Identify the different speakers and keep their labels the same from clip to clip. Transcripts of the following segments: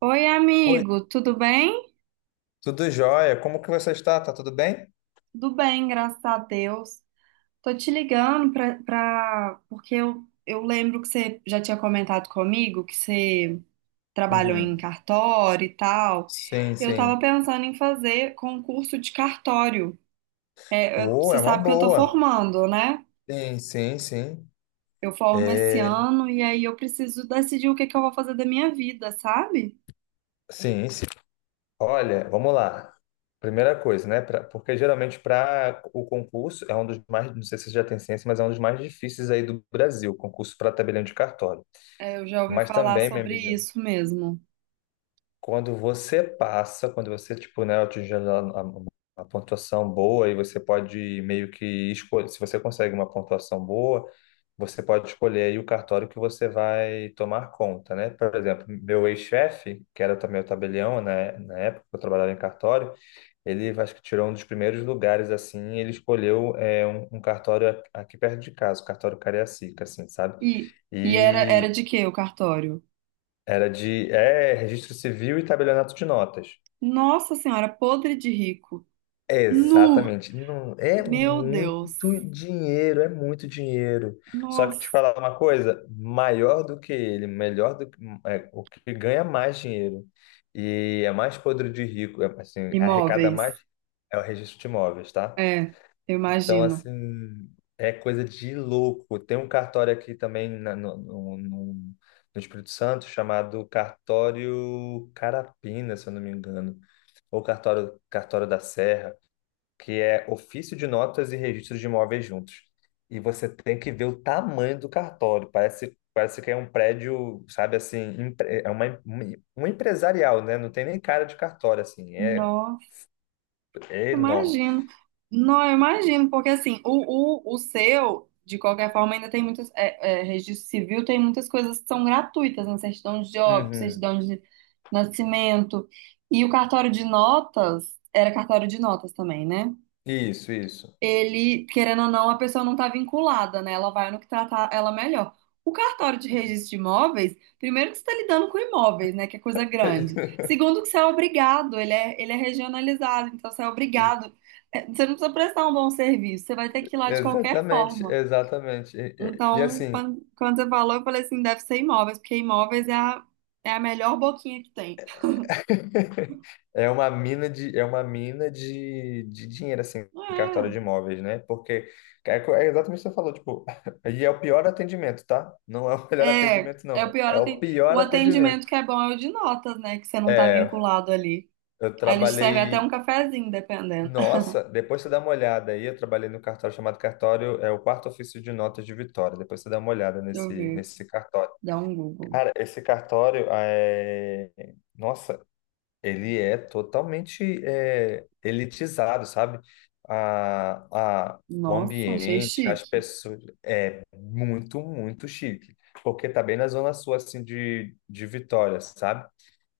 Speaker 1: Oi,
Speaker 2: Oi,
Speaker 1: amigo, tudo bem?
Speaker 2: tudo jóia? Como que você está? Tá tudo bem?
Speaker 1: Tudo bem, graças a Deus. Tô te ligando porque eu lembro que você já tinha comentado comigo que você trabalhou em
Speaker 2: Uhum.
Speaker 1: cartório e tal.
Speaker 2: Sim,
Speaker 1: Eu tava
Speaker 2: sim.
Speaker 1: pensando em fazer concurso de cartório. Eu-
Speaker 2: Oh,
Speaker 1: você
Speaker 2: é uma
Speaker 1: sabe que eu tô
Speaker 2: boa.
Speaker 1: formando, né?
Speaker 2: Sim.
Speaker 1: Eu formo esse
Speaker 2: É,
Speaker 1: ano e aí eu preciso decidir o que que eu vou fazer da minha vida, sabe?
Speaker 2: sim. Olha, vamos lá. Primeira coisa, né? Porque geralmente para o concurso é um dos mais, não sei se você já tem ciência, mas é um dos mais difíceis aí do Brasil, concurso para tabelião de cartório.
Speaker 1: É, eu já ouvi
Speaker 2: Mas
Speaker 1: falar
Speaker 2: também, minha
Speaker 1: sobre
Speaker 2: amiga,
Speaker 1: isso mesmo.
Speaker 2: quando você passa, quando você, tipo, né, atinge a pontuação boa e você pode meio que escolher, se você consegue uma pontuação boa, você pode escolher aí o cartório que você vai tomar conta, né? Por exemplo, meu ex-chefe, que era também o tabelião, né, na época que eu trabalhava em cartório, ele acho que tirou um dos primeiros lugares, assim, ele escolheu um cartório aqui perto de casa, o cartório Cariacica, assim, sabe?
Speaker 1: E, e era, era
Speaker 2: E
Speaker 1: de quê o cartório?
Speaker 2: era de registro civil e tabelionato de notas.
Speaker 1: Nossa Senhora, podre de rico. Nu!
Speaker 2: Exatamente. Não, é
Speaker 1: Meu Deus.
Speaker 2: muito dinheiro, é muito dinheiro. Só que
Speaker 1: Nossa.
Speaker 2: te falar uma coisa, maior do que ele, melhor do que o que ganha mais dinheiro e é mais podre de rico, é, assim, arrecada mais
Speaker 1: Imóveis.
Speaker 2: é o registro de imóveis, tá?
Speaker 1: É, eu
Speaker 2: Então, assim,
Speaker 1: imagino.
Speaker 2: é coisa de louco. Tem um cartório aqui também no Espírito Santo chamado Cartório Carapina, se eu não me engano, ou Cartório da Serra, que é ofício de notas e registro de imóveis juntos. E você tem que ver o tamanho do cartório. Parece que é um prédio, sabe, assim, é um empresarial, né? Não tem nem cara de cartório, assim.
Speaker 1: Nossa,
Speaker 2: É
Speaker 1: eu
Speaker 2: enorme.
Speaker 1: imagino. Não, eu imagino, porque assim, o seu, de qualquer forma, ainda tem muitas. Registro civil tem muitas coisas que são gratuitas, né? Certidão de óbito,
Speaker 2: Uhum.
Speaker 1: certidão de nascimento. E o cartório de notas, era cartório de notas também, né?
Speaker 2: Isso.
Speaker 1: Ele, querendo ou não, a pessoa não está vinculada, né? Ela vai no que tratar ela melhor. O cartório de registro de imóveis, primeiro que você está lidando com imóveis, né? Que é coisa grande. Segundo que você é obrigado, ele é regionalizado, então você é obrigado. É, você não precisa prestar um bom serviço, você vai ter que ir lá de qualquer
Speaker 2: Exatamente,
Speaker 1: forma.
Speaker 2: exatamente. E,
Speaker 1: Então,
Speaker 2: assim,
Speaker 1: quando você falou, eu falei assim, deve ser imóveis, porque imóveis é a melhor boquinha que tem.
Speaker 2: É uma mina de, é uma mina de dinheiro, assim, em cartório de imóveis, né? Porque é exatamente o que você falou, tipo, e é o pior atendimento, tá? Não é o melhor atendimento,
Speaker 1: É
Speaker 2: não.
Speaker 1: o pior,
Speaker 2: É o pior
Speaker 1: o
Speaker 2: atendimento.
Speaker 1: atendimento que é bom é o de notas, né? Que você não tá
Speaker 2: É,
Speaker 1: vinculado ali.
Speaker 2: eu
Speaker 1: Aí eles servem até um
Speaker 2: trabalhei.
Speaker 1: cafezinho, dependendo.
Speaker 2: Nossa, depois você dá uma olhada aí. Eu trabalhei no cartório chamado é o quarto ofício de notas de Vitória. Depois você dá uma olhada
Speaker 1: Deixa eu ver aqui.
Speaker 2: nesse cartório.
Speaker 1: Dá um Google.
Speaker 2: Cara, esse cartório é. Nossa, ele é totalmente elitizado, sabe? O
Speaker 1: Nossa, achei
Speaker 2: ambiente, as
Speaker 1: chique.
Speaker 2: pessoas, é muito chique, porque tá bem na zona sul, assim, de Vitória, sabe?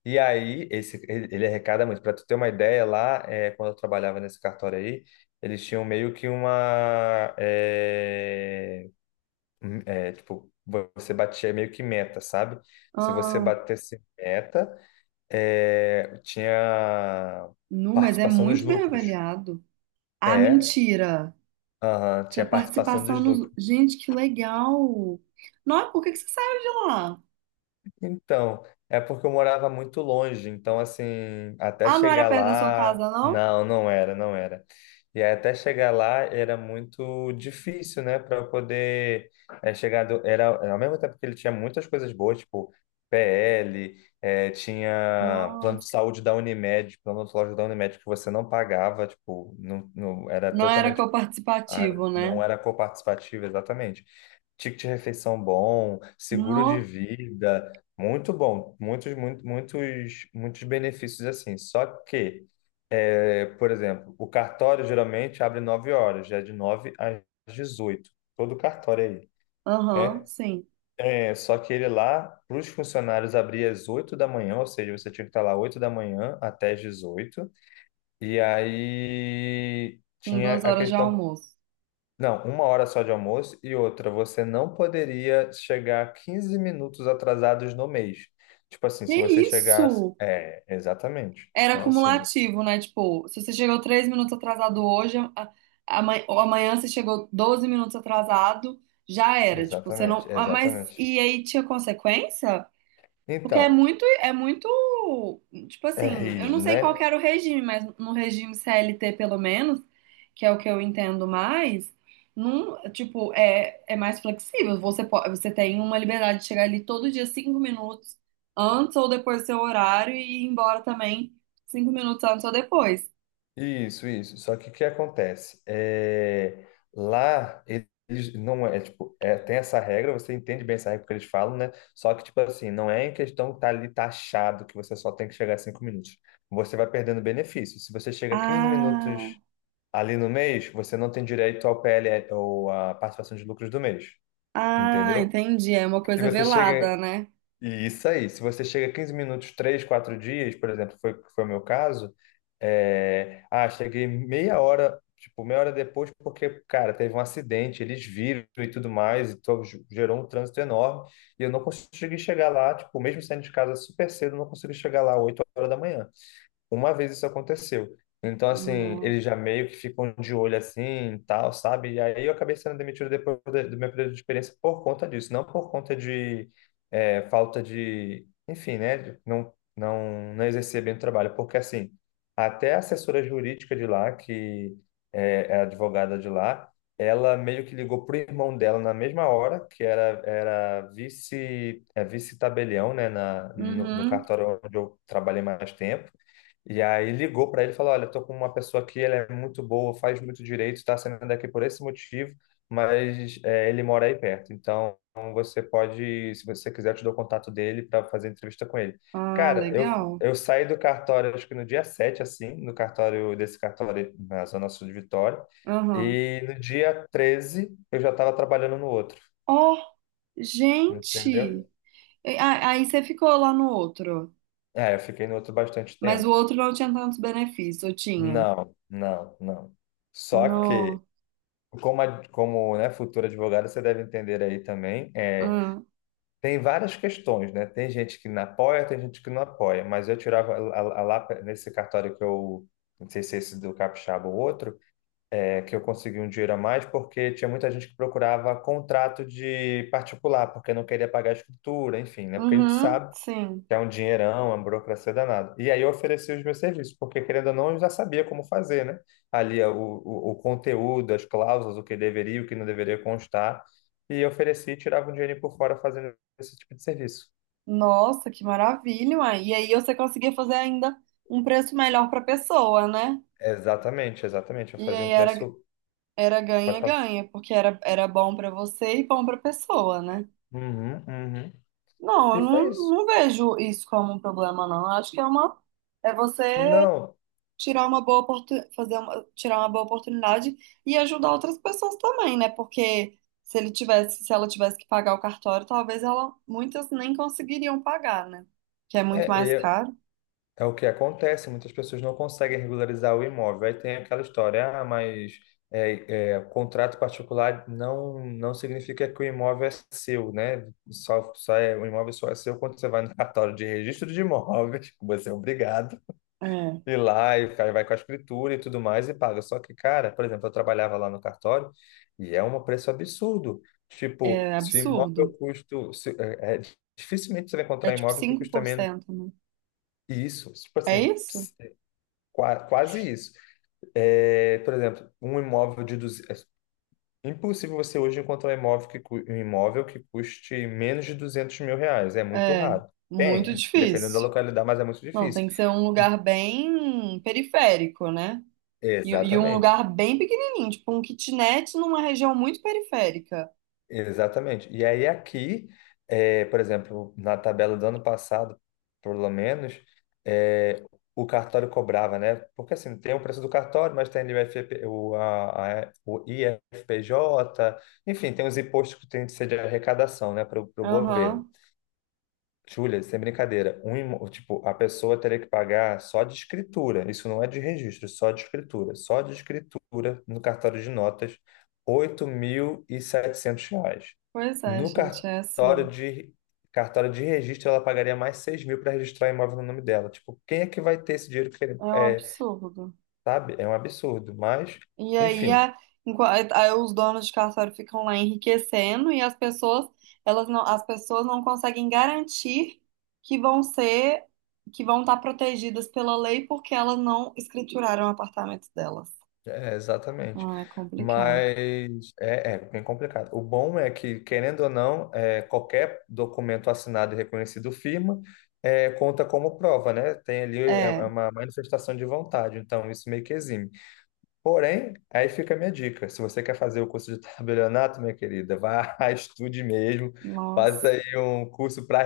Speaker 2: E aí, esse, ele arrecada muito. Para tu ter uma ideia, lá, é, quando eu trabalhava nesse cartório aí, eles tinham meio que tipo, você batia meio que meta, sabe? Se você
Speaker 1: Ah,
Speaker 2: batesse meta, é, tinha
Speaker 1: nu, mas é
Speaker 2: participação nos
Speaker 1: muito bem
Speaker 2: lucros.
Speaker 1: avaliado. Ah,
Speaker 2: É,
Speaker 1: mentira.
Speaker 2: aham, tinha
Speaker 1: Tinha
Speaker 2: participação
Speaker 1: participação
Speaker 2: dos lucros.
Speaker 1: nos. Gente, que legal. Nossa, por que que você saiu de lá?
Speaker 2: Então, é porque eu morava muito longe, então assim, até
Speaker 1: Ah, não era
Speaker 2: chegar
Speaker 1: perto da sua
Speaker 2: lá,
Speaker 1: casa, não?
Speaker 2: não era, não era. E aí, até chegar lá era muito difícil, né, para eu poder era ao mesmo tempo que ele tinha muitas coisas boas, tipo PL, é, tinha plano de
Speaker 1: Nossa.
Speaker 2: saúde da Unimed, plano odontológico da Unimed que você não pagava, tipo, não, era
Speaker 1: Não era
Speaker 2: totalmente. Ah,
Speaker 1: coparticipativo,
Speaker 2: não
Speaker 1: né?
Speaker 2: era coparticipativa, exatamente. Ticket de refeição bom, seguro de
Speaker 1: Não.
Speaker 2: vida, muito bom, muitos benefícios assim. Só que, é, por exemplo, o cartório geralmente abre 9 horas, já é de 9 às dezoito, todo cartório é aí,
Speaker 1: Aham,
Speaker 2: né?
Speaker 1: sim.
Speaker 2: É, só que ele lá, para os funcionários, abria às 8 da manhã, ou seja, você tinha que estar lá 8 da manhã até às 18, e aí
Speaker 1: Com
Speaker 2: tinha
Speaker 1: duas
Speaker 2: a
Speaker 1: horas de
Speaker 2: questão.
Speaker 1: almoço.
Speaker 2: Não, uma hora só de almoço e outra, você não poderia chegar 15 minutos atrasados no mês. Tipo assim,
Speaker 1: Que
Speaker 2: se você chegasse.
Speaker 1: isso?
Speaker 2: É, exatamente.
Speaker 1: Era
Speaker 2: Então, assim,
Speaker 1: cumulativo, né? Tipo, se você chegou três minutos atrasado hoje, ou amanhã você chegou 12 minutos atrasado, já era. Tipo, você não.
Speaker 2: exatamente,
Speaker 1: Mas
Speaker 2: exatamente.
Speaker 1: e aí tinha consequência? Porque
Speaker 2: Então,
Speaker 1: é muito, tipo
Speaker 2: é
Speaker 1: assim, eu não
Speaker 2: rígido,
Speaker 1: sei qual que
Speaker 2: né?
Speaker 1: era o regime, mas no regime CLT, pelo menos, que é o que eu entendo mais, não, tipo, é mais flexível. Você pode, você tem uma liberdade de chegar ali todo dia cinco minutos antes ou depois do seu horário e ir embora também cinco minutos antes ou depois.
Speaker 2: Isso. Só que o que acontece? É, lá eles não é tipo, é, tem essa regra, você entende bem essa regra que eles falam, né? Só que tipo assim, não é em questão que tá ali taxado que você só tem que chegar a 5 minutos. Você vai perdendo benefício. Se você chega a 15
Speaker 1: Ah,
Speaker 2: minutos ali no mês, você não tem direito ao PL ou à participação de lucros do mês,
Speaker 1: ah,
Speaker 2: entendeu?
Speaker 1: entendi. É uma
Speaker 2: Se
Speaker 1: coisa
Speaker 2: você chega
Speaker 1: velada, né?
Speaker 2: e isso aí, se você chega 15 minutos, 3 4 dias, por exemplo, foi, foi o meu caso, cheguei meia hora, tipo, meia hora depois, porque, cara, teve um acidente, eles viram e tudo mais, então gerou um trânsito enorme, e eu não consegui chegar lá, tipo, mesmo saindo de casa super cedo, eu não consegui chegar lá 8 horas da manhã uma vez isso aconteceu. Então, assim,
Speaker 1: Não.
Speaker 2: eles já meio que ficam de olho assim, e tal, sabe? E aí eu acabei sendo demitido depois do meu período de experiência por conta disso, não por conta de falta de, enfim, né? de Não, não, não exercer bem o trabalho, porque assim, até a assessora jurídica de lá, que é a advogada de lá, ela meio que ligou pro irmão dela na mesma hora, que era vice, vice-tabelião, né, na, no, no
Speaker 1: Uhum.
Speaker 2: cartório onde eu trabalhei mais tempo. E aí ligou para ele e falou: Olha, tô com uma pessoa aqui, ela é muito boa, faz muito direito, está saindo daqui por esse motivo, mas é, ele mora aí perto. Então você pode, se você quiser, eu te dou o contato dele para fazer entrevista com ele.
Speaker 1: Ah,
Speaker 2: Cara,
Speaker 1: legal.
Speaker 2: eu saí do cartório, acho que no dia 7 assim, no cartório desse cartório na Zona Sul de Vitória,
Speaker 1: Aham.
Speaker 2: e no dia 13 eu já estava trabalhando no outro, entendeu?
Speaker 1: Gente, aí você ficou lá no outro,
Speaker 2: É, eu fiquei no outro bastante
Speaker 1: mas
Speaker 2: tempo.
Speaker 1: o outro não tinha tantos benefícios, eu tinha.
Speaker 2: Não. Só que
Speaker 1: No,
Speaker 2: Como, como, né, futuro advogado, você deve entender aí também. É,
Speaker 1: hum,
Speaker 2: tem várias questões, né? Tem gente que não apoia, tem gente que não apoia. Mas eu tirava a lá nesse cartório que eu, não sei se é esse do Capixaba ou outro, é, que eu consegui um dinheiro a mais porque tinha muita gente que procurava contrato de particular, porque não queria pagar a escritura, enfim, né? Porque a gente
Speaker 1: uhum,
Speaker 2: sabe
Speaker 1: sim.
Speaker 2: que é um dinheirão, é uma burocracia danada. E aí eu ofereci os meus serviços, porque querendo ou não, eu já sabia como fazer, né? Ali ó, o conteúdo, as cláusulas, o que deveria, o que não deveria constar, e eu ofereci e tirava um dinheiro por fora fazendo esse tipo de serviço.
Speaker 1: Nossa, que maravilha, uai. E aí você conseguia fazer ainda um preço melhor para pessoa, né?
Speaker 2: Exatamente. Eu
Speaker 1: E
Speaker 2: fazia um
Speaker 1: aí
Speaker 2: preço.
Speaker 1: era
Speaker 2: Pode falar.
Speaker 1: ganha-ganha, porque era bom para você e bom para pessoa, né?
Speaker 2: Uhum.
Speaker 1: Não, eu
Speaker 2: E foi
Speaker 1: não,
Speaker 2: isso.
Speaker 1: não vejo isso como um problema, não. Eu acho que é uma é você
Speaker 2: Não,
Speaker 1: tirar uma fazer uma, tirar uma boa oportunidade e ajudar outras pessoas também, né? Porque se ele tivesse, se ela tivesse que pagar o cartório, talvez ela muitas nem conseguiriam pagar, né? Que é muito mais
Speaker 2: é,
Speaker 1: caro.
Speaker 2: é o que acontece, muitas pessoas não conseguem regularizar o imóvel. Aí tem aquela história, ah, mas contrato particular não significa que o imóvel é seu, né? O imóvel só é seu quando você vai no cartório de registro de imóveis, que você é obrigado
Speaker 1: É,
Speaker 2: ir lá e o cara vai com a escritura e tudo mais e paga. Só que, cara, por exemplo, eu trabalhava lá no cartório e é um preço absurdo. Tipo,
Speaker 1: é
Speaker 2: se o
Speaker 1: absurdo.
Speaker 2: imóvel custa, se- é, é, dificilmente você vai
Speaker 1: É
Speaker 2: encontrar
Speaker 1: tipo
Speaker 2: imóvel que custa menos.
Speaker 1: 5%, né?
Speaker 2: Isso, tipo
Speaker 1: É
Speaker 2: assim,
Speaker 1: isso?
Speaker 2: Quase isso. É, por exemplo, um imóvel de 200... É impossível você hoje encontrar um imóvel um imóvel que custe menos de R$ 200.000. É muito
Speaker 1: É,
Speaker 2: raro.
Speaker 1: muito
Speaker 2: Tem, dependendo da
Speaker 1: difícil.
Speaker 2: localidade, mas é muito
Speaker 1: Não,
Speaker 2: difícil.
Speaker 1: tem que ser um lugar bem periférico, né? E um
Speaker 2: Exatamente.
Speaker 1: lugar bem pequenininho, tipo um kitnet numa região muito periférica.
Speaker 2: Exatamente. E aí aqui, eh, por exemplo, na tabela do ano passado, pelo menos, eh, o cartório cobrava, né? Porque assim, tem o preço do cartório, mas tem ali FP, o IFPJ, enfim, tem os impostos que tem de ser de arrecadação, né, para o governo.
Speaker 1: Aham.
Speaker 2: Júlia, sem brincadeira, tipo, a pessoa teria que pagar só de escritura, isso não é de registro, só de escritura no cartório de notas, R$ 8.700.
Speaker 1: Pois é,
Speaker 2: No
Speaker 1: gente, é assim,
Speaker 2: cartório de registro, ela pagaria mais 6.000 para registrar o imóvel no nome dela. Tipo, quem é que vai ter esse dinheiro que ele,
Speaker 1: é um
Speaker 2: é,
Speaker 1: absurdo.
Speaker 2: sabe? É um absurdo, mas,
Speaker 1: E aí,
Speaker 2: enfim.
Speaker 1: aí os donos de cartório ficam lá enriquecendo e as pessoas, elas não, as pessoas não conseguem garantir que vão ser, que vão estar protegidas pela lei porque elas não escrituraram o apartamento delas.
Speaker 2: É, exatamente.
Speaker 1: Ah, é complicado.
Speaker 2: Mas é, é bem complicado. O bom é que, querendo ou não, é, qualquer documento assinado e reconhecido firma é, conta como prova, né? Tem ali é
Speaker 1: É,
Speaker 2: uma manifestação de vontade, então isso meio que exime. Porém, aí fica a minha dica. Se você quer fazer o curso de tabelionato, minha querida, vá, estude mesmo, faça
Speaker 1: nossa,
Speaker 2: aí um curso para...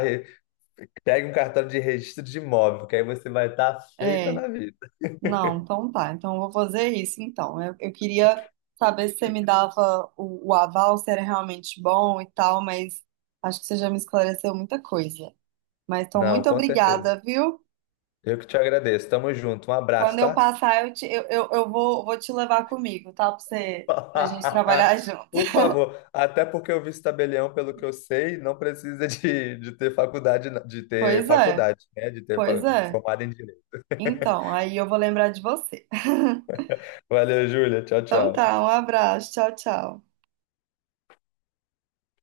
Speaker 2: Pegue um cartório de registro de imóvel, que aí você vai estar feita
Speaker 1: é.
Speaker 2: na vida.
Speaker 1: Não, então tá. Então eu vou fazer isso então. Eu queria saber se você me dava o aval, se era realmente bom e tal, mas acho que você já me esclareceu muita coisa. Mas então,
Speaker 2: Não,
Speaker 1: muito
Speaker 2: com certeza.
Speaker 1: obrigada, viu?
Speaker 2: Eu que te agradeço. Tamo junto. Um abraço,
Speaker 1: Quando eu
Speaker 2: tá?
Speaker 1: passar, eu, te- eu vou, vou te levar comigo, tá? Pra gente trabalhar junto.
Speaker 2: Por favor. Até porque o vice-tabelião, pelo que eu sei, não precisa de ter faculdade,
Speaker 1: Pois é,
Speaker 2: né? De ter
Speaker 1: pois é.
Speaker 2: formado em direito.
Speaker 1: Então, aí eu vou lembrar de você.
Speaker 2: Valeu, Júlia. Tchau,
Speaker 1: Então
Speaker 2: tchau.
Speaker 1: tá, um abraço, tchau, tchau.